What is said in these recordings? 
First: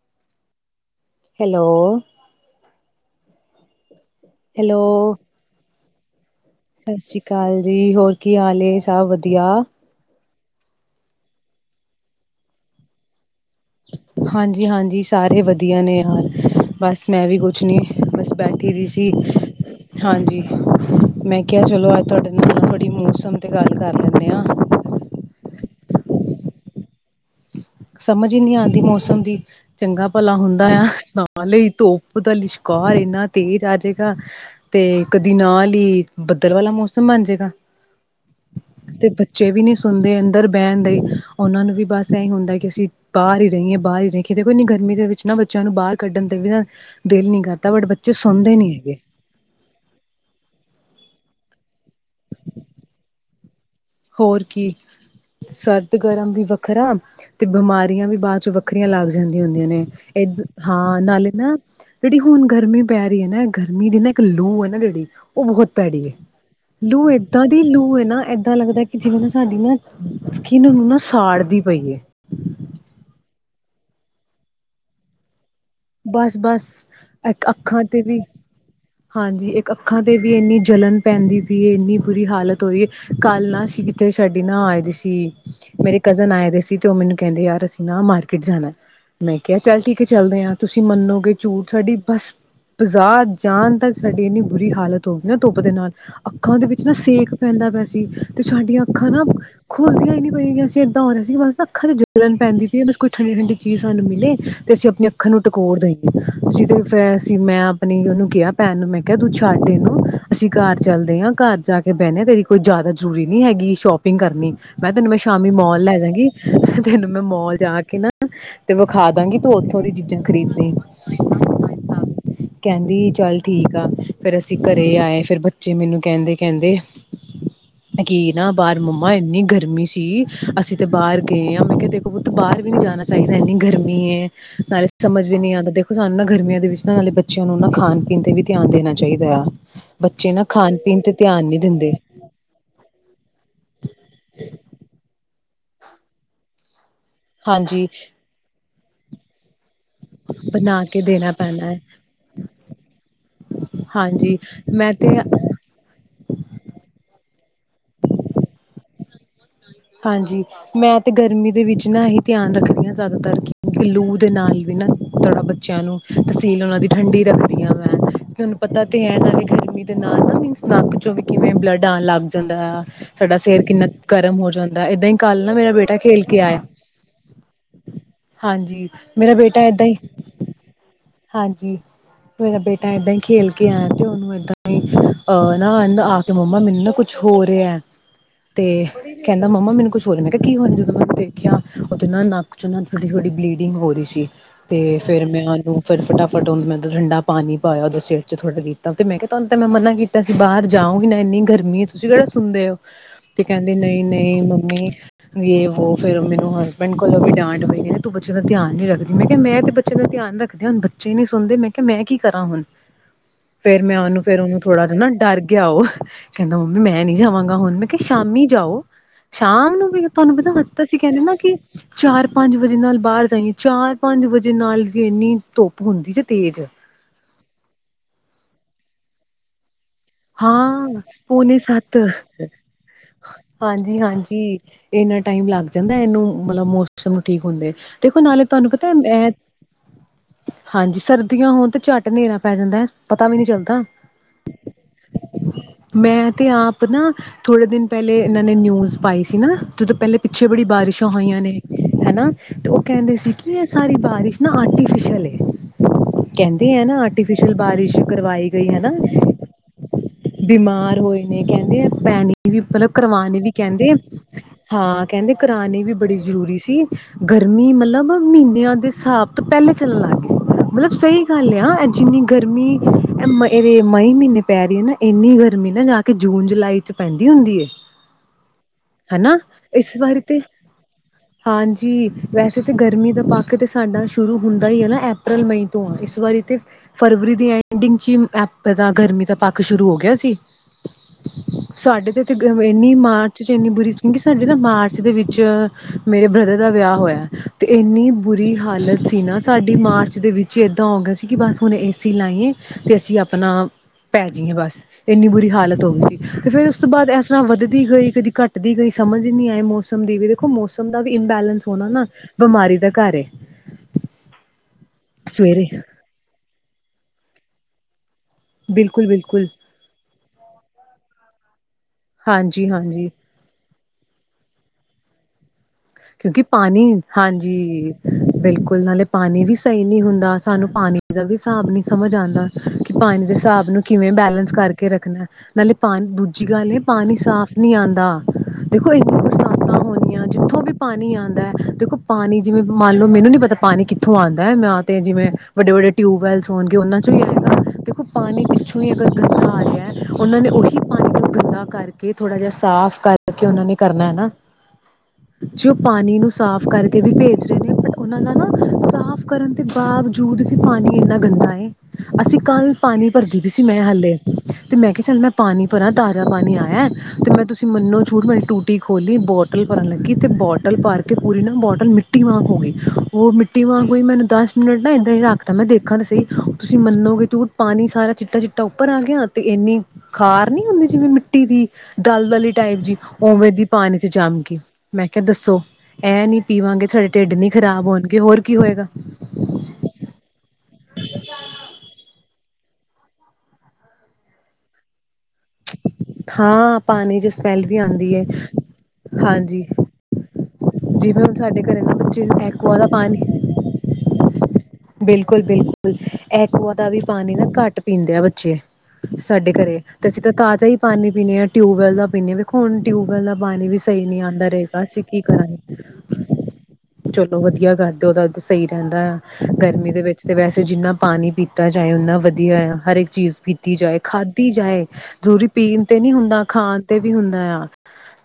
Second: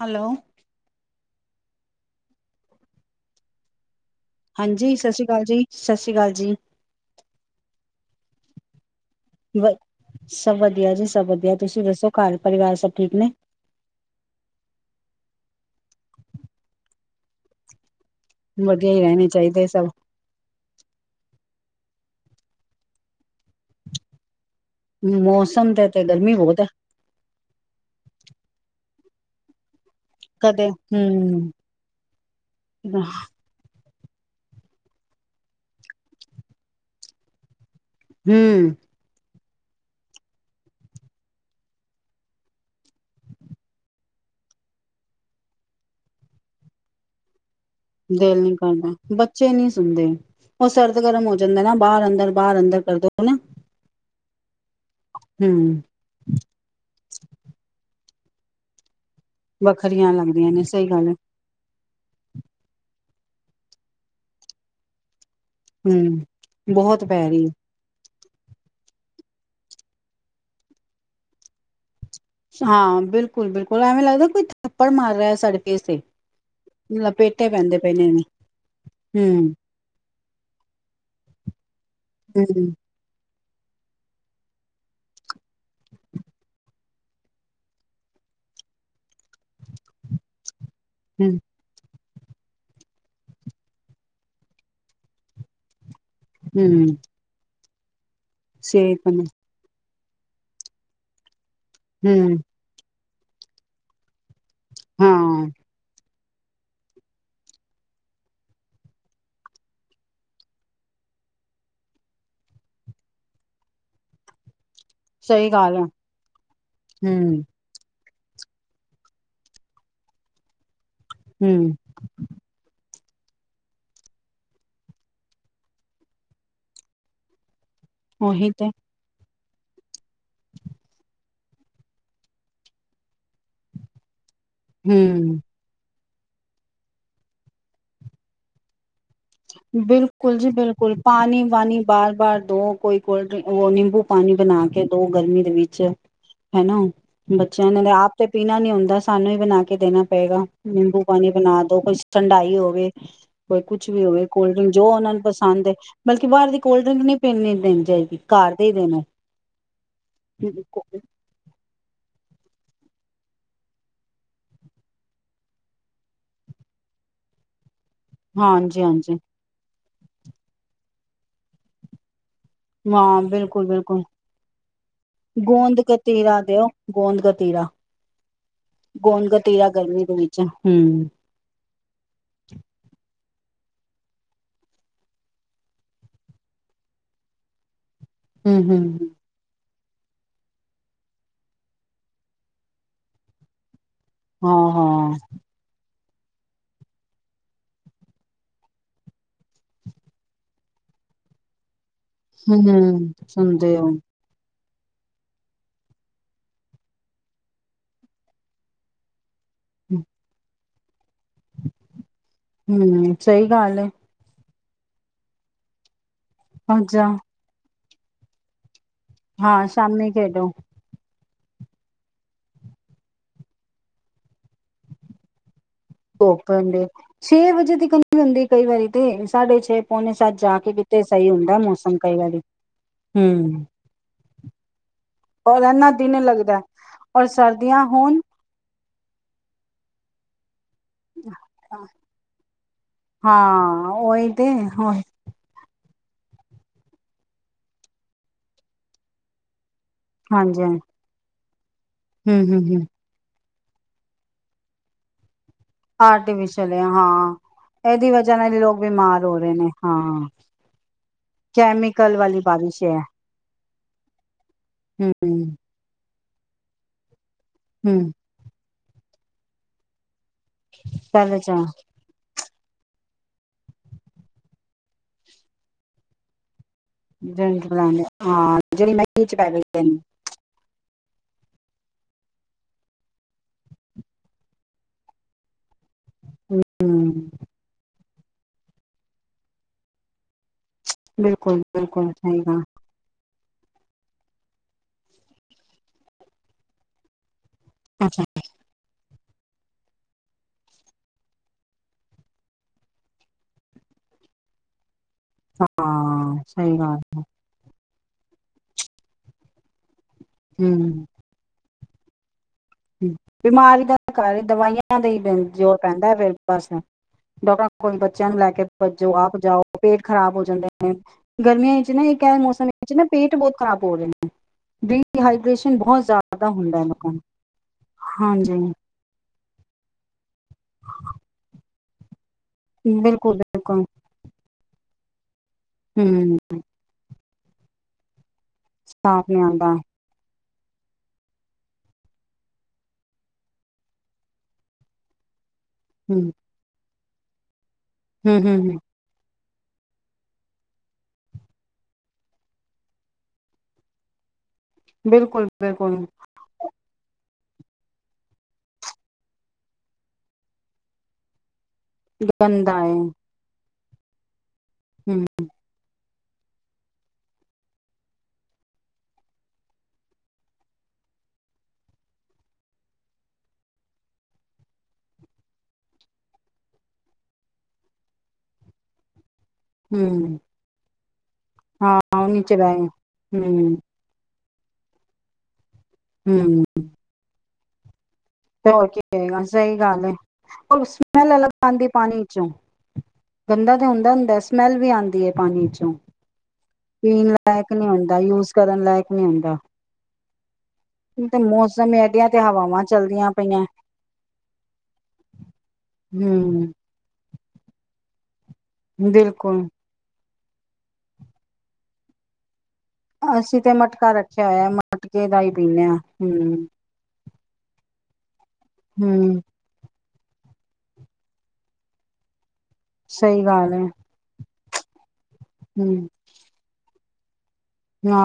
Hello hello ਹਾਂਜੀ ਸਤਿ hello ਸ੍ਰੀ ਅਕਾਲ ਜੀ ਸਤਿ ਸ਼੍ਰੀ ਅਕਾਲ ਜੀ ਸਤਿ ਸ੍ਰੀ ਅਕਾਲ ਜੀ ਹੋਰ ਕੀ ਆਲੇ ਆਓ ਵਧੀਆ ਆਓ ਵਧੀਆ ਸਬ ਵਧੀਆ ਜੀ ਸਬ ਵਦੀਆ ਹਾਂਜੀ ਹਾਂਜੀ ਸਾਰੇ ਵਧੀਆ ਨੇ ਹਾਲ ਬਸ ਮੈਂ ਵੀ ਕੁਝ ਨਹੀਂ ਬਸ ਬੈਠੀ ਵੀ ਵਧੀਆ ਹੀ ਸੀ ਰਹਿਣੇ ਚਾਹੀਦੇ ਸਭ ਹਾਂਜੀ ਮੈਂ ਖੈਰ ਚਲੋ ਅੱਜ ਤੁਹਾਡੇ ਨਾਲ ਥੋ ਮੌਸਮ 'ਤੇ ਗੱਲ ਕਰ ਲੈਂਦੇ ਹਾਂ ਮੌਸਮ ਤਾਂ ਇਥੇ ਗਰਮੀ ਬਹੁਤ ਹੈ ਸਮਝ ਹੀ ਨਹੀਂਆਉਂਦੀ ਮੌਸਮ ਦੀ ਚੰਗਾ ਭਲਾ ਹੁੰਦਾ ਕਦੇ ਆ ਹਮ ਬਲੇ ਹੀ ਧੋਪ ਦਾ ਲਿਸ਼ਕਾਰ ਇੰਨਾ ਤੇਜ਼ ਅੱਜ ਤੇ ਕਦੀ ਨਾਲ ਹੀ ਬੱਦਲ ਵਾਲਾ ਮੌਸਮ ਬਣ ਜਾਏਗਾ ਹਮ ਮ ਬੱਚੇ ਵੀ ਨਹੀਂ ਸੁਣਦੇ ਅੰਦਰ ਬਹਿਣ ਲਈ ਉਹਨਾਂ ਨੂੰ ਵੀ ਬਸ ਇਹੀ ਹੁੰਦਾ ਅਸੀਂ ਬਾਹਰ ਹੀ ਰਹੀਏ ਬਾਹਰ ਹੀ ਦਖੀਏ ਕਿੇਤੇ ਇਨੀ ਗਰਮੀ ਦੇ ਵਿੱਚ ਨਾ ਬੱਚਿਆਂ ਨੂੰ ਬਾਹਰ ਕੱਢਣ ਦੇ ਵੀ ਨਾ ਦਿਲ ਨਹੀਂ ਕਰਦਾ ਬਟ ਬੱਚੇ ਦਿਲ ਨੀ ਸੁਣਦੇ ਮੰਨ ਹੈਗੇ ਰਿਹਾ ਬੱਚੇ ਨਹੀਂ ਸੁਣਦੇ ਉਹ ਸਰਦੀ ਗਰਮ ਹੋ ਜਾਂਦਾ ਨਾ ਬਾਹਰ ਅੰਦਰ ਬਾਹਰ ਅੰਦਰ ਕਰ ਦੇ ਕੇ ਨਾ ਹੋਰ ਕੀ ਹਮ ਸਰਦ ਗਰਮ ਵੀ ਵੱਖਰਾ ਤੇ ਬਿਮਾਰੀਆਂ ਵੀ ਬਾਅਦ ਚ ਵੱਖਰੀਆਂ ਲਾਗ ਜਾਂਦੀਆਂ ਹੁੰਦੀਆਂ ਨੇ ਵੱਖਰੀਆਂ ਇ ਲੱਗਦੀਆਂ ਨੇ ਸਹੀ ਹਾਂ ਗੱਲ ਨਾਲੇ ਨਾ ਜਿਹੜੀ ਹੁਣ ਗਰਮੀ ਪੈ ਰਹੀ ਹੈ ਨਾ ਇਹ ਗਰਮੀ ਦੀ ਨਾ ਇੱਕ ਲੋੂ ਹੈ ਨਾ ਜਿਹੜੀ ਉਹ ਬਹੁਤ ਭੈੜੀ ਹੈ ਹਮ ਬਹੁਤ ਲੂ ਪੈ ਏਦਾਂ ਰਹੀ ਦੀ ਲੂ ਹੈ ਨਾ ਐ ਪਤਾ ਕਿ ਜਿਵੇਂ ਨਾ ਸਾਡੀ ਨਾ ਸਕਿਨ ਨੂੰ ਨਾ ਸਾੜਦੀ ਪਈ ਹੈ ਹਾਂ ਬਿਲਕੁਲ ਬਿਲਕੁਲ ਐਵੇਂ ਲੱਗਦਾ ਕੋਈ ਥੱਪੜ ਮਾਰ ਰਿਹਾ ਸਾਡੇ ਫੇਸ ਤੇ ਬਸ ਬਸ ਲਪੇਟੇ ਇੱਕ ਪੈਂਦੇ ਅੱਖਾਂ ਪਏ ਤੇ ਨੇ ਵੀ ਹਮ ਹਾਂਜੀ ਇੱਕ ਅੱਖਾਂ 'ਤੇ ਵੀ ਇੰਨੀ ਜਲਣ ਪੈਂਦੀ ਵੀ ਇੰਨੀ ਬੁਰੀ ਹਾਲਤ ਹਮ ਹੋਈ ਹੈ ਕੱਲ੍ਹ ਨਾ ਅਸੀਂ ਕਿਥੇ ਸਾਡੀ ਨਾ ਆਏ ਦੀ ਸੀ ਮੇਰੇ ਕਜ਼ਨ ਆਏ ਵੇ ਸੀ ਤੇ ਉਹ ਮੈਨੂੰ ਕਹਿੰਦੇ ਯਾਰ ਅਸੀਂ ਨਾ ਮਾਰਕਿਟ ਜਾਣਾ ਮੈਂ ਕਿਹਾ ਚੱਲ ਠੀਕ ਹੈ ਚੱਲਦੇ ਹ ਤੁਸੀਂ ਹਮ ਮੰਨੋਗੇ ਝੂੰ ਸਾਡੀ ਬਸ ਬਾਜ਼ਾਰ ਜਾਣ ਤੱਕ ਸਾਡੀ ਇੰਨੀ ਬੁਰੀ ਹਾਲਤ ਹੋ ਗਈ ਨਾ ਧੁੱਪ ਦੇ ਨਾਲ ਅੱਖਾਂ ਦੇ ਵਿੱਚ ਨਾ ਹੂੰ, ਸੇਕ ਪੈਂਦਾ ਵੈ ਜੀ ਤੇ ਸਾਡੀਆਂ ਸਿਹਤ ਅੱਖਾਂ ਨਾ ਬਣੀ ਖੂ ਖੁੱਲਦੀਆਂ ਨਹੀਂਈ ਪਿਆਸੀ ਇਦਾ ਹੋ ਸੀ ਪਤ ਮਸ [unintelligible] ਅੱਖਾ ਜਲਣ ਹੂੰ, ਪੈਂਦੀ ਪੀ ਕੋ ਠੰਡੀ ਚੀਜ਼ ਸਾਨੂੰ ਮਿਲੇ ਅਤੇ ਅਸੀਂ ਆਪਣੇ ਅੱਖਾ ਨੂੰ ਹਾਂ ਟਕੋਰ ਦਈ ਅਸੀਂ ਤੇ ਫਿਰ ਅਸੀਂ ਮੈਂ ਆਪਣੀ ਉਹਨੂੰ ਕਿਹਾ ਭੈਣ ਨੂੰ ਮੈਂ ਮੈ ਆਪਣੀ ਭੈਣ ਨੂੰ ਕਿਹਾ ਤੂੰ ਛੱਡ ਦੇ ਇਸ ਨੂੰ ਅਸੀਂ ਘਰ ਚਲਦੇ ਹਾਂ ਘਰ ਜਾ ਕੇ ਬਹਿੰਣੇ ਆਾਂ ਤੇਰੀ ਕੋਈ ਜ਼ਿਆਦਾ ਜ਼ਰੂਰੀ ਨੀ ਹੈਗੀ ਸ਼ੋਪਿੰਗ ਕਰਨੀ ਮੈਂ ਕਿਹਾ ਤੈਨੂੰ ਮੈਂ ਸਹੀ ਸ਼ਾਮੀ ਗੱਲ ਮਾਲ ਆ ਲੈ ਜਾਗੀ ਤੈਨੂੰ ਮੈਂ ਹੂੰ, ਮਲ ਜਾ ਕੇ ਨਾ ਤੇ ਵਿਖਾ ਦਾਂਗੀ ਤੂੰ ਉੱਥੋਂ ਦੀ ਜ ਖਰੀਦ ਲਈ ਹਮ ਕਹਿੰਦੀ ਚੱਲ ਠੀਕ ਆ ਫੇਰ ਅਸੀਂ ਘਰੇ ਆਏ ਫੇਿਰ ਬੱਚੇ ਮੈਨੂੰ ਕਹਿੰਦੇ ਕਹਿੰਦੇ ਕੀ ਉਹੀ ਨਾ ਤੇ ਬਾਹਾਰ ਮੰਮਾ ਇੰਨੀ ਗਰ ਗਰਮੀ ਸੀ ਅਸੀਂ ਤਾਂ ਬਾਹਰ ਗਏ ਹਾਂ ਮੈਂ ਕਿਹਾ ਦੇਖੋ ਬਤ ਬਾਹਰ ਵੀ ਨਹੀਂੀ ਜਾਣਾ ਚਾਹੀਦਾ ਇੰਨੀ ਗਰਮੀ ਹੈ ਸਮਝ ਵੀ ਹੂੰ ਨੀ ਆਉਂਦਾ ਦੇਖੋ ਗਰਮੀਆਂ ਦੇ ਵਿੱਚਨਾਂ ਵਾਲੇ ਬੱਚਿਆਂ ਨੂੰ ਉਹ ਨਾ ਖਾਣ ਪੀਣ ' ਵੀ ਧਿਆਨ ਦੇਣਾ ਚਾਹੀਦਾ ਆ ਬੱਚੇ ਬਿਲਕੁਲ ਨਾ ਜੀ ਖਾਣ ਬਿਲਕੁਲ ਪੀਣ ਤੇ ਪਾਣੀ ਧਿਆਨ ਨਹੀਂ ਵਣੀ ਦਿੰਦੇ ਬਾਰ ਬਾਰ ਦੋ ਕੋਈ ਕੋਲਡ ਡ ਨਿੰਬੂ ਪਾਣੀ ਬਣਾ ਕੇ ਦੋ ਗਰਮੀ ਦੇ ਵਿੱਚ ਹਨਾ ਬੱਚਿਆਂ ਨੇ ਹਾਂਜੀ ਦੇ ਆਪ ਤੇ ਪੀਣਾ ਨੀ ਹੁੰਦਾ ਦਾ ਸਾਨੂੰ ਹੀ ਬਣਾ ਕੇ ਕੇ ਦੇਣਾ ਪਏਗਾ ਬਣਾ ਕੇ ਨਿੰਬੂ ਪਾਣੀ ਦੇਣਾ ਬਣਾ ਪੈਣਾ ਹੈ ਦੋ ਕੋਈ ਡਾਈ ਹੋਵੇ ਕੋਈ ਕੁਛ ਕੁਛ ਵੀ ਹੋਵੇ ਹਾਂਜੀ ਕੋਲਡ ਡਰਿੰਕ ਜੋ ਮੈਂ ਉਹਨਾਂ ਤੇ ਨੂੰ ਪਸੰਦ ਹੈ ਮਤਲਬ ਬਾਹਰ ਦੀ ਕੋਲਡ ਡਰਿੰਕ ਨਹੀ ਪੀਣ ਦੇਣੀ ਜਾਏਗੀ ਘਰ ਦੇ ਹੀ ਦੇਣੇ ਹਾਂਜੀ ਮੈਂ ਤੇ ਗਰਮੀ ਦੇ ਵਿੱਚ ਨਾ ਹੀ ਧਿਆਨ ਰੱਖਦੀ ਹਾਂ ਜ਼ਿਆਦਾਤਰ ਕਿਉਂਕਿ ਲੂ ਦੇ ਨਾਲ ਵੀ ਨਾ ਥੋੜ੍ਹਾ ਬੱਚਿਆਂ ਨੂੰ ਤਹਿਸੀਲ ਉਹਨਾਂ ਦੀ ਠੰਢਡੀ ਰੱਖਦੀਆਂਾ ਤੁਹਾਨੂੰ ਹਾਂਜੀ ਪਤਾ ਤੇ ਹਾਂਜੀ ਹੈਨਾਂ ਦੀ ਗਰਮੀ ਦੇ ਨਾਲ ਨਾ ਮੀਨਸ ਨੱਕ ਚੋਂ ਵੀ ਕਿਵੇਂ ਬਲੱਡ ਆਉਣ ਲੱਗ ਜਾਂਦਾ ਹਾਂ ਸਾਡਾ ਸਰ ਬਿਲਕੁਲ ਕਿੰਨਾ ਬਿਲਕੁਲ ਗਰਮ ਹੋ ਜਾਂਦਾ ਏਦਾਂ ਹੀ ਕੱਲ ਨਾ ਮੇਰਾ ਗੋਂਦ ਬੇਟਾ ਖੇਲ ਕਤੀਰਾ ਕੇ ਆਇਆ ਦਿਓ ਗੋਂਦ ਕਤੀਰਾ ਹਾਂਜੀ ਗੋਂਦ ਮੇਰਾ ਬੇਟਾ ਕਤੀਰਾ ਏਦਾਂ ਹੀ ਗਰਮੀ ਦੇ ਵਿੱਚ ਹੂੰ ਹਾਂਜੀ ਮੇਰਾ ਬੇਟਾ ਏਦਾਂ ਇਦਾਂ ਹੀ ਖੇਲ ਕੇ ਆਇਆ ਤੇ ਉਹਨੂੰ ਏਦਾਂ ਹੀ ਅਹ ਨਾ ਆ ਕੇ ਮੰਮਾ ਮੈਨੂੰ ਨਾ ਕੁਛ ਹੋ ਰਿਹਾ ਹਮ ਹਮ ਹਮ ਤਾਂ ਮਮਾ ਮੈਨੂੰ ਕੁਝ ਹੋਰ ਮੈਂ ਕਿਹਾ ਕੀ ਹੋ ਜਦੋਂ ਮੈਨੂੰ ਦੇਖਿਆ ਉਹਦੇ ਨਾ ਨੱਕ ਚ ਨਾ ਥੋੜੀ ਥੋੜੀ ਬਲੀਡਿੰਗ ਹੋ ਰਹੀ ਜੀ ਹਾਂ ਤੇ ਹਾਂ ਫਿਰ ਮੈਂ ਉਹਨੂੰ ਪਰ ਫਟਾਫਟ ਮੈਂ ਠੰਡਾ ਪਾਣੀ ਪਾਇਆ ਦੇ ਸਿਰ ਚ ਤੁਹਾਡੇ ਰੀਤਾਂ ਤੇ ਮੈਂ ਕਿਹਾ ਤੁਹਾਨੂੰ ਤੇ ਮੈਂ ਮਨਾ ਕੀਤਾ ਸੀ ਬਾਹਰ ਜਾ ਹੀ ਨਾ ਇਨੀ ਗਰਮੀ ਜਿਹੜਾ ਸੁਣਦੇ ਹੋ ਹੂੰ ਤੇ ਕਹਿੰਦੇ ਸੁਣਦੇ ਹੋ ਨਹੀਂ ਨਹੀਂ ਮਮੀ ਯੇ ਵੋ ਫਿਰ ਮੈਨੂੰ ਹਸਬੈਂਡ ਕੋ ਵੀ ਡਾਂਟ ਹੋਈ ਹੈ ਤੋ ਬੱਚੇ ਦਾ ਧਿਆਨ ਨਹੀਂ ਰੱਖਦੀ ਮੈਂ ਤੇ ਬੱਚੇ ਦਾ ਧਿਆਨ ਰੱਖਿਆ ਧਿਆਨ ਬੱਚੇ ਸੁਣਦੇ ਮੈਂ ਕਿਹਾ ਮੈਂ ਕੀ ਕਰਾਂ ਹੁਣ ਹੂੰ ਸਹੀ ਗੱਲ ਫਿਰ ਹੈ ਮੈਂ ਉਹਨੂੰ ਫਿਰ ਉਹਨੂੰ ਥੋੜਾ ਜ ਨਾ ਡਰ ਗਿਆ ਉਹ ਕਹਿੰਦਾ ਮਮੀ ਮੈਂ ਅੱਛਾ ਨਹੀਂ ਜਾਵਾਂਗਾ ਹੁਣ ਮੈਂ ਕਿ ਸ਼ਾਮੀ ਜਾਓ ਹਾਂ ਸ਼ਾਮ ਨੂੰ ਵੀ ਸ਼ਾਮੀ ਤੁਹਾਨੂੰ ਖੇਡੋ ਪਤਾ ਸੀ ਕਹਿੰਦੇ ਨਾ ਕਿ ਚਾਰ ਪੰਜ ਵਜੇ ਨਾਲ ਬਾਹਰ ਜਾਈ ਚਾਰ ਪੰਜ ਵਜੇ ਨਾਲ ਵੀ ਇਨੀ ਧੁਪ ਧੁਪ ਪੈਂਦੇ ਛੇ ਵਜੇ ਦੀ ਕਮੀ ਹੁੰਦੀ ਏ ਕਈ ਵਾਰੀ ਤੇ ਸਾਢੇ ਛੇ ਪੌਣੇ ਸੱਤ ਜਾ ਕੇ ਹਾਂ, ਕਿਤੇ ਸਹੀ ਪੋਨੇ ਹੁੰਦਾ ਸੱਤ ਮੌਸਮ ਕਈ ਵਾਰੀ ਹੂੰ ਹਾਂਜੀ- ਹਾਂਜੀ ਇੰਨਾ ਟਾਈਮ ਔਰ ਲੱਗ ਇਨਾ ਜਾਂਦਾ ਦਿਨ ਇਹਨੂੰ ਲੱਗਦਾ ਮਤਲਬ ਮੋਸਮ ਨੂੰ ਔਰ ਠੀਕ ਹੁੰਦੇ ਸਰਦੀਆਂ ਹੋਣ ਦੇਖੋ ਨਾਲੇ ਤੁਹਾਨੂੰ ਪਤਾ ਤ ਮੈਂ ਹਾਂਜੀ, ਸਰਦੀਆਂ ਹੋਣ ਤੇ ਝੱਟ ਹਨੇਰਾ ਪੈ ਜਾਂਦਾ ਪਤਾ ਵੀ ਨਹੀਂ ਚੱਲਦਾ। ਹਾਂ ਉਹੀ ਤੇ ਮੈਂ ਤੇ ਆਪ ਨਾ ਥੋੜੇ ਦਿਨ ਪਹਿਲੇ ਇਹਨਾਂ ਨੇ ਨਿਊਜ਼ ਪਾਈ ਸੀ ਨਾ ਜਦੋਂ ਪਹਿਲੇ ਪਿੱਛੇ ਹਾਂਜੀ ਬੜੀ ਹੂੰ ਬਾਰਿਸ਼ਾਂ ਹੋਈਆਂ ਨੇ ਹਨਾ ਹੂੰ ਤੇ ਹੂੰ ਓਹ ਕਹਿੰਦੇ ਸੀ ਕੀ ਇਹ ਸਾਰੀ ਬਾਰਿਸ਼ ਨਾ ਆਰਟੀਫਿਸ਼ਲ ਏ ਆਰਟੀਵਿਸਲ ਕਹਿੰਦੇ ਏ ਆ ਨਾ ਹਾਂ ਆਰਟੀਫਿਸ਼ਅਲ ਬਾਰਿਸ਼ ਇਹਦੀ ਵਜਹਾ ਕਰਵਾਈ ਨਾਲ ਗਈ ਲੋਕ ਹਨਾ ਬਿਮਾਰ ਹੋ ਰਹੇ ਨੇ ਹਾਂ। ਬਿਮਾਰ ਹੋਏ ਨੇ ਕਹਿੰਦੇ ਪੈਣੀ ਵੀ ਮਤਲਬ ਕਰਵਾਣੀ ਵੀ ਕਹਿੰਦੇ ਆ ਹਾਂ ਕਹਿੰਦੇ ਕਰਾਨੀ ਵੀ ਬੜੀ ਜ਼ ਜਰੂਰੀ ਸੀ ਗਰਮੀ ਮਤਲਬ ਮਹੀਨਿਆਂ ਦੇ ਹਿਸਾਬ ਤੋਂ ਪਹਿਲੇ ਚੱਲਣ ਲਾਗੇ ਮਤਲਬ ਸਹੀ ਪਹਿਲੇ ਚ ਗੱਲ ਆ ਜਿੰਨੀ ਗਰ ਮੀਂਹ ਅ ਮਈ ਮਹੀਨੇ ਪੈ ਰਹੇ ਹ ਨਾ ਇੰਨੀ ਗਰਮੀ ਨਾ ਜਾ ਕੇ ਜੂਨ- ਜੁਲਾਈ ਚ ਪੈਂਦੀ ਹੁੰਦੀ ਹੈ ਹਾਂ ਜਿਹੜੀ ਮਈ ਚ ਹਨਾ ਪਈ ਇਸ ਪੈਣੀ [inaudible] ਵਾਰੀ ਤੇ ਹਾਂਜੀ, ਵੈਸੇ ਤਾਂ ਗਰਮੀ ਦਾ ਪੱਖ ਤਾਂ ਸਾਡਾ ਸ਼ੁਰੂ ਹੁੰਦਾ ਹੀ ਹੈ ਨਾ ਅਪ੍ਰੈਲ ਮਈ ਤੋਂ ਆ ਇਸ ਇਸ ਵਾਰੀ ਤੇ ਹਮ ਫਰਵਰੀ ਦੀ ਐਂਡਿੰਗ ਚੀ ਐਥੇ ਤਾਂ ਗਰਮੀ ਦਾ ਪੱਖ ਸ਼ੁਰੂ ਹੋ ਗਿਆ ਸੀ। ਬਿਲਕੁਲ ਬਿਲਕੁਲ ਸਾਡੇ ਤੇ ਤੇ ਸਹੀ ਗੱਲ ਇੰਨੀ ਮਾਂ ਤੁਸੀੰ ਇੰਨੀ ਬੁਰੀ ਸੁਣੀ ਕਿ ਸਾਡੇ ਨਾ ਮਾਰਚ ਦੇ ਵਿੱਚ ਮੇਰੇ ਬ੍ਰਦਰ ਦਾ ਵਿਆਹ ਹੋਇਆ। ਇੰਨੀ ਅੱਛਾ ਬੁਰੀ ਹਾਲਤ ਤੇ ਸੀ ਨਾ ਸਾਡੀ ਮਾਰਚ ਦੇ ਵਿੱਚ ਏਦਾਂ ਹੋ ਗਿਆ ਸੀ ਕਿ ਬਸ ਹੁਣ ਏਸੀ ਲਾਈਏ ਤੇ ਅਸੀਂ ਆਪਣਾ ਪੈਜੀਏ ਬਸ ਇੰਨੀ ਬੁਰੀ ਹਾਲਤ ਹੋ ਗਈ ਸੀ ਹਾਂ ਤੇ ਫਿਰ ਉਸ ਸਹੀ ਤੋਂ ਗੱਲ ਬਾਅਦ ਇਸ ਤਰ੍ਹਾਂ ਵੱਧਦੀ ਹੋਈ ਕਦੀ ਘੱਟਦੀ ਕਈ ਸਮਝ ਨਹੀਂੀ ਆਏ ਮੌਸਮ ਦੀ ਵੀ ਦੇਖੋ ਮੌਸਮ ਦਾ ਹਮ ਵੀ ਇੰਬੈਲੈਂਸ ਸੁਣਾ ਨਾ ਬਿਮਾਰੀ ਦਾ ਘਰ ਏ ਬਿਮਾਰੀ ਦਾ ਕਾਰਨ ਦਵਾਈਆਂ ਦਾ ਬ ਸਵੇਰੇ ਜ਼ੋਰ ਪੈਂਦਾ ਬਸ ਡਾਕਟਰਾਂ ਕੋਈ ਬੱਚਿਆਂ ਨੂੰ ਲੈ ਕੇ ਬਿਲਕੁਲ ਭੱਜੋ ਆਪ ਬਿਲਕੁਲ ਜਾਓ ਪੇਟ ਖ਼ਰਾਬ ਹੋ ਜਾਂਦੇ ਨੇ ਗਰਮੀਆਂ ਨਾ ਇਹ ਕਹਿ ਮੌਸਮ ਹਾਂਜੀ ਵਿੱਚ ਨਾ ਹਾਂਜੀ ਪੇਟ ਬਹੁਤ ਖਰਾਬ ਹੋ ਰਹੇ ਨੇ ਹ੍ਰ ਬਹੁਤ ਜ਼ਿਆਦਾ ਹੁੰਦਾ ਹੈ ਮ ਜੀ ਬਿਲਕੁਲ ਨਾਲੇ ਪਾਣੀ ਵੀ ਸਹੀ ਨਹੀਂ ਹੁੰਦਾ ਸਾਨੂੰ ਪਾਣੀ ਦਾ ਵੀ ਹਿਸਾਬ ਨੀ ਸਮਝ ਆਉਂਦਾ ਕਿ ਪਾਣੀ ਦੇ ਬਿਲਕੁਲ ਹਿਸਾਬ ਨੂੰ ਬਿਲਕੁਲ ਕਿਵੇਂ ਬੈਲੇਂਸ ਕਰਕੇ ਕੇ ਰੱਖਣਾ ਨਾਲੇ ਪਾਣੀ ਹੂੰ ਦੂਜੀ ਗਲ ਇਹ ਪਾਣੀ ਸਾਫ਼ ਨਹੀਂ ਆਉਂਦਾ ਦੇਖੋ ਇੰਨੀਆਂ ਸਾਫ਼ ਨੀ ਆਉਂਦਾ ਬਰਸਾਤਾਂ ਹੋਣੀਆਂ ਜਿੱਥੋਂ ਤੁਹਾ ਪਾਣੀ ਆਉਂਦਾ ਹੈ ਦੇਖੋ ਪਾਣੀ ਜਿਵੇਂ ਮੰਨ ਲਓ ਮੈਨੂੰ ਨੀ ਪਤਾ ਪਾਣੀ ਕਿੱਥੋਂ ਆਉਂਦਾ ਹੈ ਮੈਂ ਤੇ ਜਿਵੇਂ ਵੱਡੇ ਵੱਡ ਹੂੰ ਟਿਊਵੈਲ ਹੋਣਗੇ ਉਹਨਾਂ ਅੱਛਾ ਦੇਖੋ ਹੂੰ ਪਾਣੀ ਹੂੰ ਹੂੰ ਪਿੱਛੋਂ ਹੀ ਅਗਰ ਗੰਦਾ ਰਿਿਆ ਉਹਨਾਂ ਨੇ ਉਹੀ ਪਾਣੀ ਨੂੰ ਗੰਦਾ ਕਰਕੇ ਥੋੜ੍ਹਾ ਜਿਹਾ ਸਾਫ ਕਰਕੇ ਉਹਨਾਂ ਨੇ ਕਰਨਾ ਹੈਾ ਬਿਲਕੁਲ ਜ ਉਹ ਬਿਲਕੁਲ ਪਾਣੀ ਨੂੰ ਸਾਫ਼ ਕਰਕੇ ' ਵੀ ਭੇਜ ਰਹੇ ਨੇ ਬਟ ਉਹਨਾਂ ਦਾ ਨਾ ਸਾਫ ਕਰਨ ਦੇ ਬਾਵਜੂਦ ਵੀ ਪਾਣੀ ਇੰਨਾ ਗੰਦਾ ਏ ਅਸੀਂ ਕਲ ਗੰਦਾ ਹੈ ਪਾਣੀ ਭਰਦੀ ਵੀ ਸੀ ਮੈਂ ਹਾਲੇ ਅਤੇ ਮੈਂ ਕਿਹਾ ਚੱਲ ਹੂੰ ਮੈਂ ਪਾਣੀ ਭਰਾਂ ਤਾਜ਼ਾ ਪਾਣੀ ਆਇਆ ਤੇ ਮੈਂ ਤੁਸੀਂ ਮੰਨੋ ਝੂਠ ਮੇਰੀ ਟੂਟੀ ਖੋਲੀ ਬੋਟਲ ਭਰਨ ਲੱਗੀ ਕਿਥ ਬੋਟਲ ਭਾਰ ਕੇ ਪੂਰੀ ਨਾ ਬੋਟਲ ਮਿੱਟੀ ਵਾਂਗ ਹੋ ਗਈ ਉਹ ਮਿੱਟੀ ਵਾਂਗ ਹੋਈ ਮੈਨੂੰ ਦਸ ਮਿੰਟ ਨਾ ਇੱਦਾਂ ਹੀ ਰੱਖਦਾ ਮੈਂ ਦੇਖਾਂ ਤਾਂ ਸਹੀ ਤੁਸੀਂ ਮੰਨੋਗੇ ਤੂੰ ਪਾਣੀ ਸਾਰਾ ਚਿੱਟਾ ਚਿੱਟਾ ਉੱਪਰ ਆ ਗਿਆ ਤੇ ਇੰਨੀ ਹੂੰ ਖਾਰ ਨਹੀਂ ਹੁੰਦੀ ਜਿਵੇਂ ਮਿੱਟੀ ਦੀ ਹਾਂ ਦਲ ਦਲੀ ਨੀਚੇ ਬਹਿ ਟਾਈਪ ਜੀ ਗਏ ਉਵੇਂ ਦੀ ਹੂੰ ਪਾਣੀ 'ਚ ਜੰਮ ਗਈ ਮੈਂ ਕਿਹਾ ਦੱਸੋ ਐ ਨੀ ਹੂੰ ਪੀਵਾਂਗੇ ਤੇ ਫਿਰ ਢਿੱਡ ਨੀ ਖਰਾਬ ਹੋਣ ਤੇ ਹੋਰ ਕੀ ਹੋਏਗਾ, ਸਹੀ ਗੱਲ ਸਮੈਲ ਅਲੱਗ ਆਦੀ ਪਾਣੀ ਚੋਂ ਗੰਦਾ ਤੇ ਹੁੰਦਾ-ਹੁੰਦਾ, ਸਮੈਲ ਵੀ ਆਦੀ ਹੈ ਪਾਣੀ ਚ ਥਾਂ ਪਾਣੀ ਚ ਸਮੈਲ ਵੀ ਨਹੀਂ ਆਦੀ ਹੁੰਦਾ ਹੈ, ਯੂਜ ਕਰਨ ਲਾਇਕ ਨਹੀਂ ਹੁੰਦਾ ਹਾਂਜੀ ਜਿਵੇਂ ਹੁਣ ਤੇ ਸਾਡੇ ਘਰੇ ਮੌਸਮ ਨਾਲ ਬੱਚੇ ਐਡੀਆਂ ਤੇ ਐਕੋ ਹਵਾਵਾਂ ਪਾਣੀ ਚੱਲਦੀਆਂ ਪਈਆਂ ਬਿਲਕੁਲ-ਬਿਲਕੁਲ, ਐਕੋਆ ਹੂੰ ਦਾ ਵੀ ਪਾਣੀ ਨਾ ਘੱਟ ਪੀਂਦੇ ਆ ਬੱਚੇ ਪੱਛੇ ਸਾਡੇ ਬਿਲਕੁਲ ਘਰੇ ਤੇ ਅਸੀਂ, ਤੇ ਤਾਜ਼ਾ ਹੀ ਪਾਣੀ ਪੀਣੇ ਆ ਟਿਊਬਵੈਲ ਦਾ ਪੀਣੇ ਹਾਂ। ਹੁਣ ਟਿਊਬਵੈਲ ਦਾ ਅਸੀਂ ਪਾਣੀ ਤੇ ਵੀ ਸਹੀ ਮਟਕਾ ਨੀ ਰੱਖਿਆ ਆਦਾ ਹੋਇਆ ਰਹੇਗਾ, ਅਸੀਂ ਕੀ ਮਟਕੇ ਦਾ ਹੀ ਕਰਾਂਗੇ ਪੀਂਦੇ ਹਾਂ ਹਮ ਚਲੋ ਵਧੀਆ ਕਰਦੇ ਉਹਦਾ ਸਹੀ ਰਹਿੰਦਾ ਆ ਹਮ ਗਰਮੀ ਦੇ ਵਿੱਚ ਤਾਂ ਵੈਸੇ ਜਿੰਨਾ ਪਾਣੀ ਪੀਤਾ ਜਾਏ ਉਨਾ ਵਧੀਆ ਆ। ਹਰ ਇੱਕ ਚੀਜ਼ ਸਹੀ ਗੱਲ ਪੀਤੀ ਹੈ ਜਾਏ ਖਾਧੀ ਜਾਏ ਜਰੂਰੀ, ਪੀਣ ਤੇ ਹਮ ਨਹੀਂ ਹੁੰਦਾ ਖਾਣ ਵੀ ਹੁੰਦਾ ਆਂ।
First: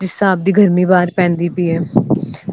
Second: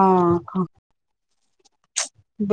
ਜਿਸ ਤਰਾ ਆਪ ਦੀ ਗਰਮੀ ਬਾਹਾਰ ਪੈਂਦੀ ਪਈ ਐ।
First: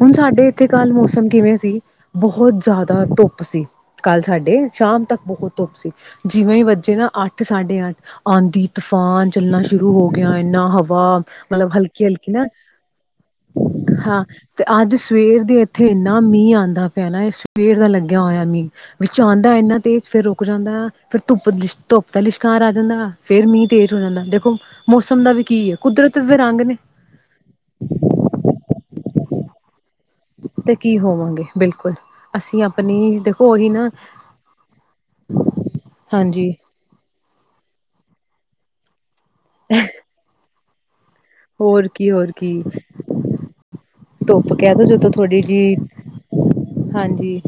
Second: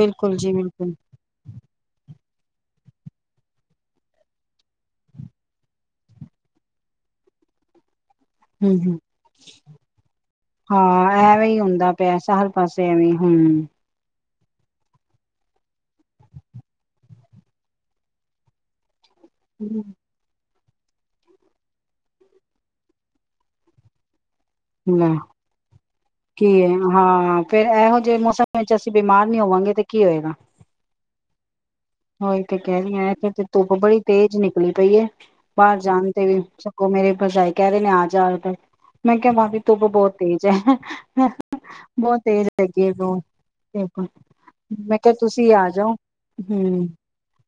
ਹੁਣ ਸਾਡੇ ਜੀ ਇੱਥੇ ਕੱਲ੍ਹ ਬਿਲਕੁਲ ਮੌਸਮ ਕਿਵੇਂ ਸੀ। ਬਹੁਤ ਜ਼ਿਆਦਾ ਧੁੱਪ ਸੀ, ਕੱਲ੍ਹ ਸਾਡੇ ਸ਼ਾਮ ਤੱਕ ਬਹੁਤ ਧੁੱਪ ਸੀ, ਜਿਵੇਂ ਹੀ ਵੱਜੇ ਨਾ ਅੱਠ ਸਾਢੇ ਅੱਠ ਆਂਦੀ ਹਮ ਹਮ ਤੂਫਾਨ ਚੱਲਣਾ ਸ਼ੁਰੂ ਹੋ ਗਿਆ, ਇੰਨਾ ਹਵਾ ਹਾਂ ਐਵੇਂ ਹੀ ਮਤਲਬ ਹੁੰਦਾ ਪਿਆ ਹਲਕੀ-ਹਲਕੀ, ਨਾ ਹਰ ਪਾਸੇ ਐਵੇਂ ਹਮ ਹਾਂ। ਤੇ ਅੱਜ ਸਵੇਰ ਦੇ ਇੱਥੇ ਇੰਨਾ ਮੀਂਹ ਆਦਾ ਪਿਆ ਨਾ ਸਵੇਰ ਦਾ ਲੱਗਿਆ ਹੋਇਆ ਮੀਂਹ। ਵਿੱਚ ਆਦਾ ਇੰਨਾ ਤੇਜ਼ ਫੇਰ ਰੂਕ ਜਾਂਦਾ ਫ਼ਿਰ ਧੁੱਪ ਲਿਸ਼ਕ ਧੁੱਪ ਦਾ ਲਿਸ਼ਕਾਰ ਆ ਜਾਂਨਾ, ਫੇਰ ਮੀਂਹ ਤੇਜ਼ ਹੋ ਜਾਂਦਾ। ਦੇਖੋ ਹੂੰ, ਮੌਸਮ ਦਾ ਵੀ ਕੀ ਹੈ ਕੁਦਰਤ ਦੇ ਕੀ ਰੰਗ ਹੈ ਨੇ ਹਾਂ ਫੇਰ ਇਹੋ ਜਿਹੇ ਮੌਸਮ ਵਿੱਚ ਅਸੀਂ ਬਿਮਾਰ ਨੀ ਹੋਵਾਂਗੇ ਤੇ ਕੀ ਹੋਏਗਾ। ਤੇ ਕੀ ਹੋਵਾਂਗੇ। ਬਿਲਕੁਲ ਔਹੀ ਤੇ ਅਸੀਂ ਕਹਿ ਰਹੀ ਆ, ਆਪਣੀ ਇਥੇ ਤੇ ਦੇਖੋ ਉਹੀ ਧੁੱਪ ਨਾ ਬੜੀ ਤੇਜ਼ ਨਿਕਲੀ ਪਈ ਏ, ਬਾਹਰ ਜਾਣ ਤੇ ਵੀ ਹਾਂਜੀ ਸਗੋਂ ਮੇਰੇ ਪਰਜਾਈ ਕਹਿ ਰਹੇ ਆ ਜਾਦਾ। ਮੈਂ ਕਿਹਾ ਵਾਰ ਧੁੱਪ ਬਹੁਤ ਤੇਜ ਹੈ। ਹੋਰ ਕੀ ਬਹੁਤ ਹੋਰ ਤੇਜ਼ ਕੀ ਹੈਗੀ ਆ ਬੋਤ ਬੇਕੂਲ ਧੁੱਪ ਕਹਿ ਦੋ ਮੈਂ ਜਦੋਂ ਕਿਹਾ ਥੋੜ੍ਹੀ ਤੁਸੀਂ ਆ ਜਿਹੀ ਜਾਓ। ਹਾਂਜੀ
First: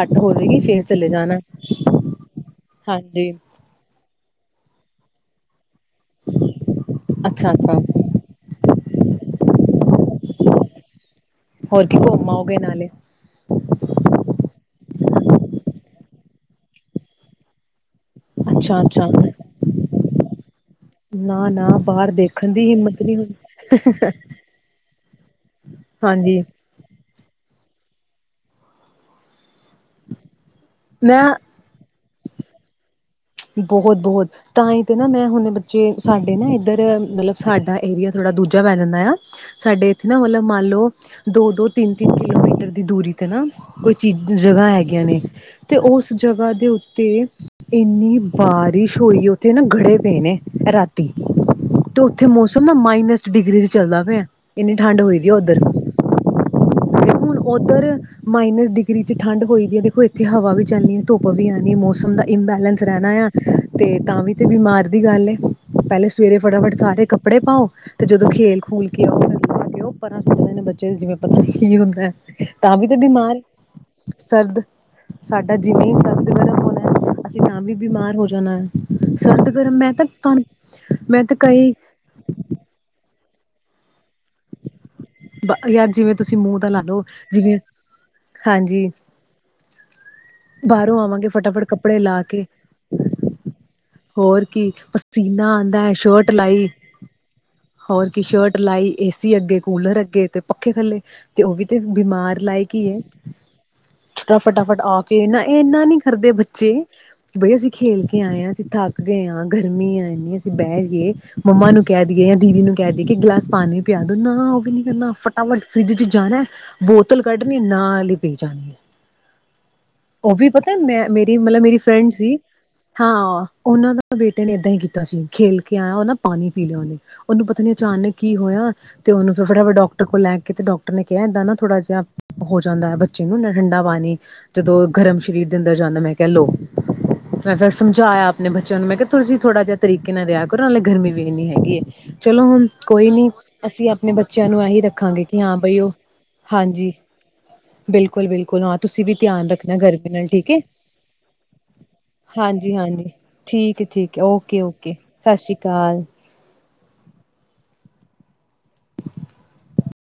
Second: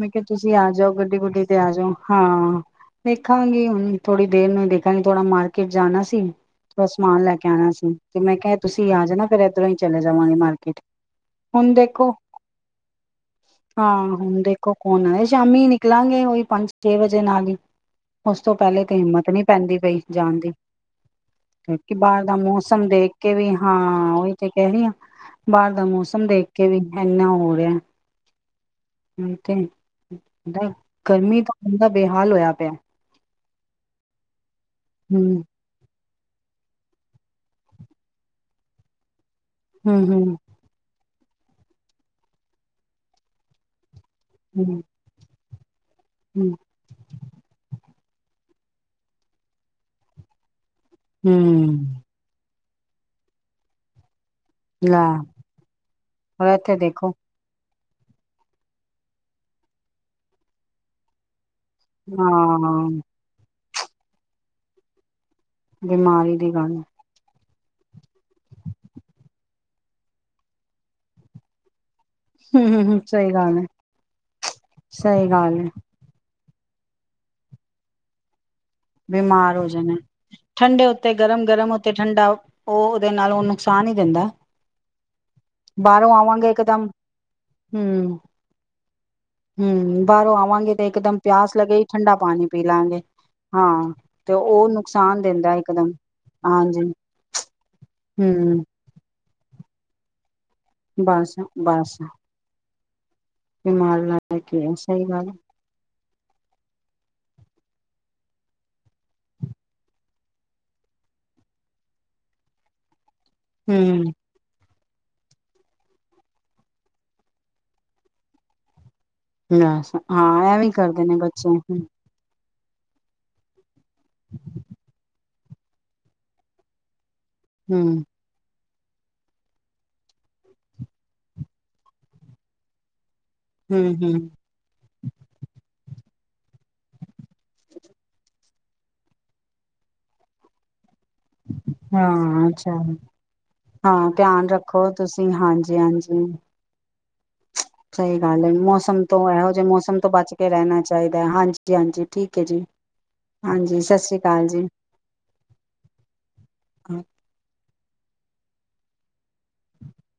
ਮੈਂ ਕਿਹਾ ਤੁਸੀਂ ਹੋਵੇਗੀ ਆ ਫੇਰ ਜਾਓ ਚਲੇ ਗੱਡੀ ਜਾਣਾ -ਗੁੱਡੀ ਤੇ ਆ ਜਾਓ। ਹਾਂ ਹਾਂਜੀ ਦੇੇਖਾਂਗੀ ਹੁਣ ਥੋੜੀ ਦੇਰ ਨੂੰ ਈ ਦੇਂਖਾਗੀ ਥੋੜਾ ਮਾਰ ਕੀਟ ਜਾਣਾ ਸੀ, ਥੋੜਾ ਸਮਾਨ ਲੈ ਕੇ ਅੱਛਾ ਆਉਣਾ ਅੱਛਾ ਸੀ ਤੇ ਮੈਂ ਕਿਹਾ ਤੁਸੀਂ ਆ ਜਾਣਾ ਫਿਰ ਏਧਰੋਂ ਹੀ ਚਲੇ ਜਾਵਾਗੀ ਮਾਰਕੇਟ। ਹੋਰ ਕੇ ਘੋਮ ਆਔਗੇ ਨਾਲੇ। ਹਾਂ ਹੁਣ ਦੇਖੋ ਕੌਣ ਆ ਸ਼ਾਮੀ ਨਿਕਲਾਂਗੇ ਉਈ ਪੰਜ -ਛੇ ਵਜੇ ਨਾਲ ਹੀ। ਉਸ ਤੋਂ ਅੱਛਾ ਪਹਿਲੇ ਤੇ ਅੱਛਾ ਹਿੰਮਤ ਨੀ ਪੈਂਦੀ ਪਈ ਜਾਣ ਦੀ। ਨਾ ਨਾ ਕਯੋਕਿ ਬਾਹਰ ਦਾ ਦੇਖਣ ਦੀ ਮੌਸਮ ਹਿੰਮਤ ਦੇਖ ਨਹੀਂ ਹੁੰਦੀ ਕੇ ਵੀ, ਹਾਂ ਔਹੀ ਤੇ ਕਹਿ ਰਹੀ ਆ ਬਾਹਰ ਦਾ ਮੌਸਮ ਹਾਂਜੀ ਦੇਖ ਕੇ ਵੀ ਏੰਨਾ ਹੋ ਰੇਯ [unintelligible] ਦਾ ਮੈਂ ਗਰਮੀ ਤਾਂ ਬੰਦਾ ਬੇਹਾਲ ਹੋਯੈ ਪਿਐ। ਬਹੋਤ ਬਹੋਤ। ਤਾਂ ਹੀ ਤੇ ਨਾ ਮੈਂ ਹੂੰ, ਹੁਣੇ ਬੱਚੇ ਸਾਡੇ ਨਾ ਇੱਧਰ ਮਤਲਬ ਸਾਡਾ ਏਰੀਆ ਥੋੜ੍ਹਾ ਦੂਜਾ ਪੈ ਜਾਂਦੈ ਨਾ। ਸਾਡੇ ਹੂੰ, ਏਥੇ ਨਾ ਹੂੰ, ਮਤਲਬ ਮੰਨ ਲੋ ਦੋ ਦੋ ਤਿੰਨ ਤਿੰਨ ਕਿਲੋਮੀਟਰ ਦੀ ਦੂਰੀ ਤੇ ਨਾ ਕੋਈ ਚੀ ਜ ਜਗ੍ਹਾ ਹੂੰ, ਹੈਗੀਆਂ ਨੇ, ਤੇ ਓਸ ਜਗ੍ਹਾ ਹੂੰ, ਦੇ ਉੱਤੇ ਏਨੀ ਬਾਰਿਸ਼ ਹੋਈ ਉੱਥੇ ਨਾ ਗੜੇ ਪਏ ਨੇ ਐ ਰਾ ਤੀ ਹੂੰ ਤੇ ਉੱਥੇ ਮੌਸ ਸ ਮਾਈਨਸ ਡਿਗਰੀ ਚ ਚੱਲਦਾ ਪਿਐ। ਇੰਨੀ ਠੰਢ ਹੋਈ ਦੀ ਐ ਔਧਰ। ਹਰ ਐਥੇ ਦੇਖੋ। ਪਰ ਮਾਈਨਸ ਡਿਗਰੀ ਚ ਠੰਢ ਹੋਈ ਦੀ ਐ, ਦੇਖੋ ਇੱਥੇ ਹਵਾ ਵੀ ਚੱਲਣੀ ਹੈ ਧੁੱਪ ਵੀ ਐ। ਨੀ ਮੌਸਮ ਦਾ ਇੰਬੈਲੈਂਸ ਹਾਂ ਰਹਿਣੈ ਆ। ਤੇ ਤਾਂ ਵੀ ਤੇ ਬਿਮਾਰ ਦੀ ਗੱਲ ਪਹਿਲੇ ਬਿਮਾਰੀ ਸਵੇਰੇ ਦੀ ਗੱਲ ਫਟਾਫਟ ਹੂੰ, ਸਾਰੇ ਕਪੜੇ ਪਾਓ ਤੇ ਜਦੋਂ ਖੇਲ ਖੂਲ ਕੇ ਆਓ ਫਿਰਓ ਪਰਾਂ ਸਕਦੇ ਨੇ ਬੱਚੇ ਜਿਵੇਂ ਪਤਾ ਕੀ ਹੁੰਦਾ ਤਾਂ ਹੂੰ, ਵੀ ਤੇ ਹੂੰ ਸਹੀ ਬਿਮਾਰ ਗੱਲ ਹੈ, ਸਰਦ ਸਹੀ ਸਾਡਾ ਗੱਲ ਹੈ ਜਿਵੇਂ ਸਰਦ ਗਰਮ ਹੋਣਾ ਅਸੀਂ ਤਾਂ ਵੀ ਬਿਮਾਰ ਹੋ ਜਾਣਾ ਹੈ ਸਰਦ ਬਿਮਾਰ ਹੋ ਗਰਮ ਮੈਂ ਜਾਣੇ ਤਾਂ ਤੁਹਾਨੂੰ ਠੰਡੇ ਉੱਤੇ ਮੈਂ ਤਾਂ ਗਰਮ ਕਈ ਗਰਮ ਉੱਤੇ ਠੰਡਾ ਉਹ ਦੇ ਨਾਲ ਉਹ ਨੁਕਸਾਨ ਹੀ ਦਿੰਦਾ ਯਾਰ ਬਾਹਰੋਂ ਜਿਵੇਂ ਤੁਸੀਂ ਆਵਾਂਗੇ ਮੂੰਹ ਦਾ ਲਾ ਇਕਦਮ ਲਓ ਜਿਵੇਂ ਹਾਂਜੀ ਹਮ ਬਾਹਰੋਂ ਆਵਾਂਗੇ ਫਟਾਫਟ ਕੱਪੜੇ ਲਾ ਕੇ ਪਾਣੀ ਪੀ ਲਾਂਗੇ ਹਾਂ ਤੇ ਹੋਰ ਉਹ ਕੀ ਨੁਕਸਾਨ ਪਸੀਨਾ ਦਿੰਦਾ ਆਉਂਦਾ ਹੈ ਇਕਦਮ ਸ਼ਰਟ ਲਾਈ ਹਾਂਜੀ ਹੋਰ ਕੀ ਸ਼ਰਟ ਹੂੰ ਲਾਈ ਏਸੀ ਅੱਗੇ ਸਕੂਲਰ ਅੱਗੇ ਤੇ ਪੱਖੇ ਥੱਲੇ ਬਸ, ਤੇ ਉਹ ਵੀ ਤੇ ਬਿਮਾਰ ਲਾਇਕ ਕੀਏ ਤੇ ਮਾਲ ਲੈ ਕੇ ਸਹੀ ਤੇ ਗੱਲ ਨਾ ਇਹ ਇਨਾ ਨੀ ਕਰਦੇ ਬੱਚੇ ਬਈ ਅਸੀਂ ਖੇਲ ਕੇ ਆਏ ਹਾਂ ਅਸੀਂ ਥੱਕ ਗਏ ਹਾਂ ਗਰਮੀ ਆ ਇੰਨੀ ਅਸੀਂ ਬਹਿ ਗਏ ਮੰਮਾ ਨੂੰ ਕਹਿ ਦਏ ਜਾਂ ਦੀਦੀ ਨੂੰ ਕਹਿ ਦ ਇੱਕ ਗਿਲਾਸ ਪਾਣੀ ਪਿਆ ਹੂੰ ਦੋ ਨਾ ਉਹ ਵੀ ਨੀ ਨਾ ਫਟਾਫਟ ਫਰਿੱਜ ਚ ਜਾਣਾ ਬੋਤਲ ਕੱਢਣੀ ਹੈ ਨਾਲ ਹੀ ਪੀ ਜਾਣੀ ਹੈ ਹਮ ਉਹ ਵੀ ਪਤਾ ਮੈਂ ਮੇਰੀ ਮਤਲਬ ਮੇਰੀ ਫਰੈਂਡ ਸੀ ਹਾਂ ਉਹਨਾਂ ਦਾ ਬੇਟੇ ਨੇ ਏਦਾਂ ਹੀ ਕੀਤਾ ਸੀ ਖੇਲ ਕੇ ਆਇਆ ਉਹ ਨਾ ਪਾਣੀ ਪੀ ਲਿਆ ਉਹਨੇ ਉਹਨੂੰ ਪਤਾ ਨੀ ਹੂੰ ਅਚਾਨਕ ਕੀ ਹੋਇਆ ਤੇ ਉਹਨੂੰ ਫਿਰ ਫਟਾਫਟ ਡਾਕਟਰ ਕੋਲ ਲੈ ਕੇ ਤੇ ਡਾਕਟਰ ਨੇ ਕਿਹਾ ਇਏਦਾਂ ਨਾ ਥੋੜਾ ਜਿਹਾ ਹੋ ਜਾਂਦਾ ੱਚਿਹਨੂੰ ਨਾ ਠੰਡਾ ਹੂੰ ਹੂੰ ਪਾਣੀ ਗਰਮ ਸਰੀਰ ਦੇ ਅੰਦਰ ਜਾਂਦਾ ਮੈਂ ਕਹਿ ਲਓ ਮੈਂ ਫੇਿਰ ਸਮਝਾਇਆ ਆਪਣੇ ਬੱਚਿਆਂ ਨੂੰ ਮੈਂ ਕਿਹਾ ੜਾ ਜ ਥੋੜਾ ਜਿਹਾ ਤਰੀਕੇ ਨਾਲ ਰਿਹਾ ਕਰੋ ਨਾਲੇ ਗਰਮੀ ਵੀ ਨਹੀਂ ਹੈਗੀ ਹੈ ਚਲੋ ਹਾਂ ਹੁਣ ਅੱਛਾ ਕੋਈ ਨੀ ਅਸੀਂ ਹਾਂ ਆਪਣੇ ਬੱਚਿਆਂ ਧਿਆਨ ਨੂੰ ਇਹੀ ਰੱਖੋ ਰੱਖਾਂਗੇ ਤੁਸੀਂ ਕਿ ਹਾਂ ਬਾਈ ਹਾਂਜੀ ਉਹ ਹਾਂਜੀ ਹਾਂਜੀ ਸਹੀ ਬਿਲਕੁਲ ਗੱਲ ਹੈ ਬਿਲਕੁਲ ਹਾਂ ਮੌਸਮ ਤੁਸੀਂ ਵੀ ਤੋਂ ਧਿਆਨ ਇਹੋ ਜਿਹੇ ਰੱਖਣਾ ਮੌਸਮ ਤੋਂ ਗਰਮੀ ਨਾਲ ਬਚ ਕੇ ਠੀਕ ਹੈ ਰਹਿਣਾ ਚਾਹੀਦਾ ਹੈ ਹਾਂਜੀ ਹਾਂਜੀ ਠੀਕ ਹੈ ਜੀ ਹਾਂਜੀ ਹਾਂਜੀ ਹਾਂਜੀ ਠੀਕ ਸਤਿ ਠੀਕ ਸ੍ਰੀ ਅਕਾਲ ਓਕੇ ਜੀ ਓਕੇ ਸਤਿ ਸ੍ਰੀ ਅਕਾਲ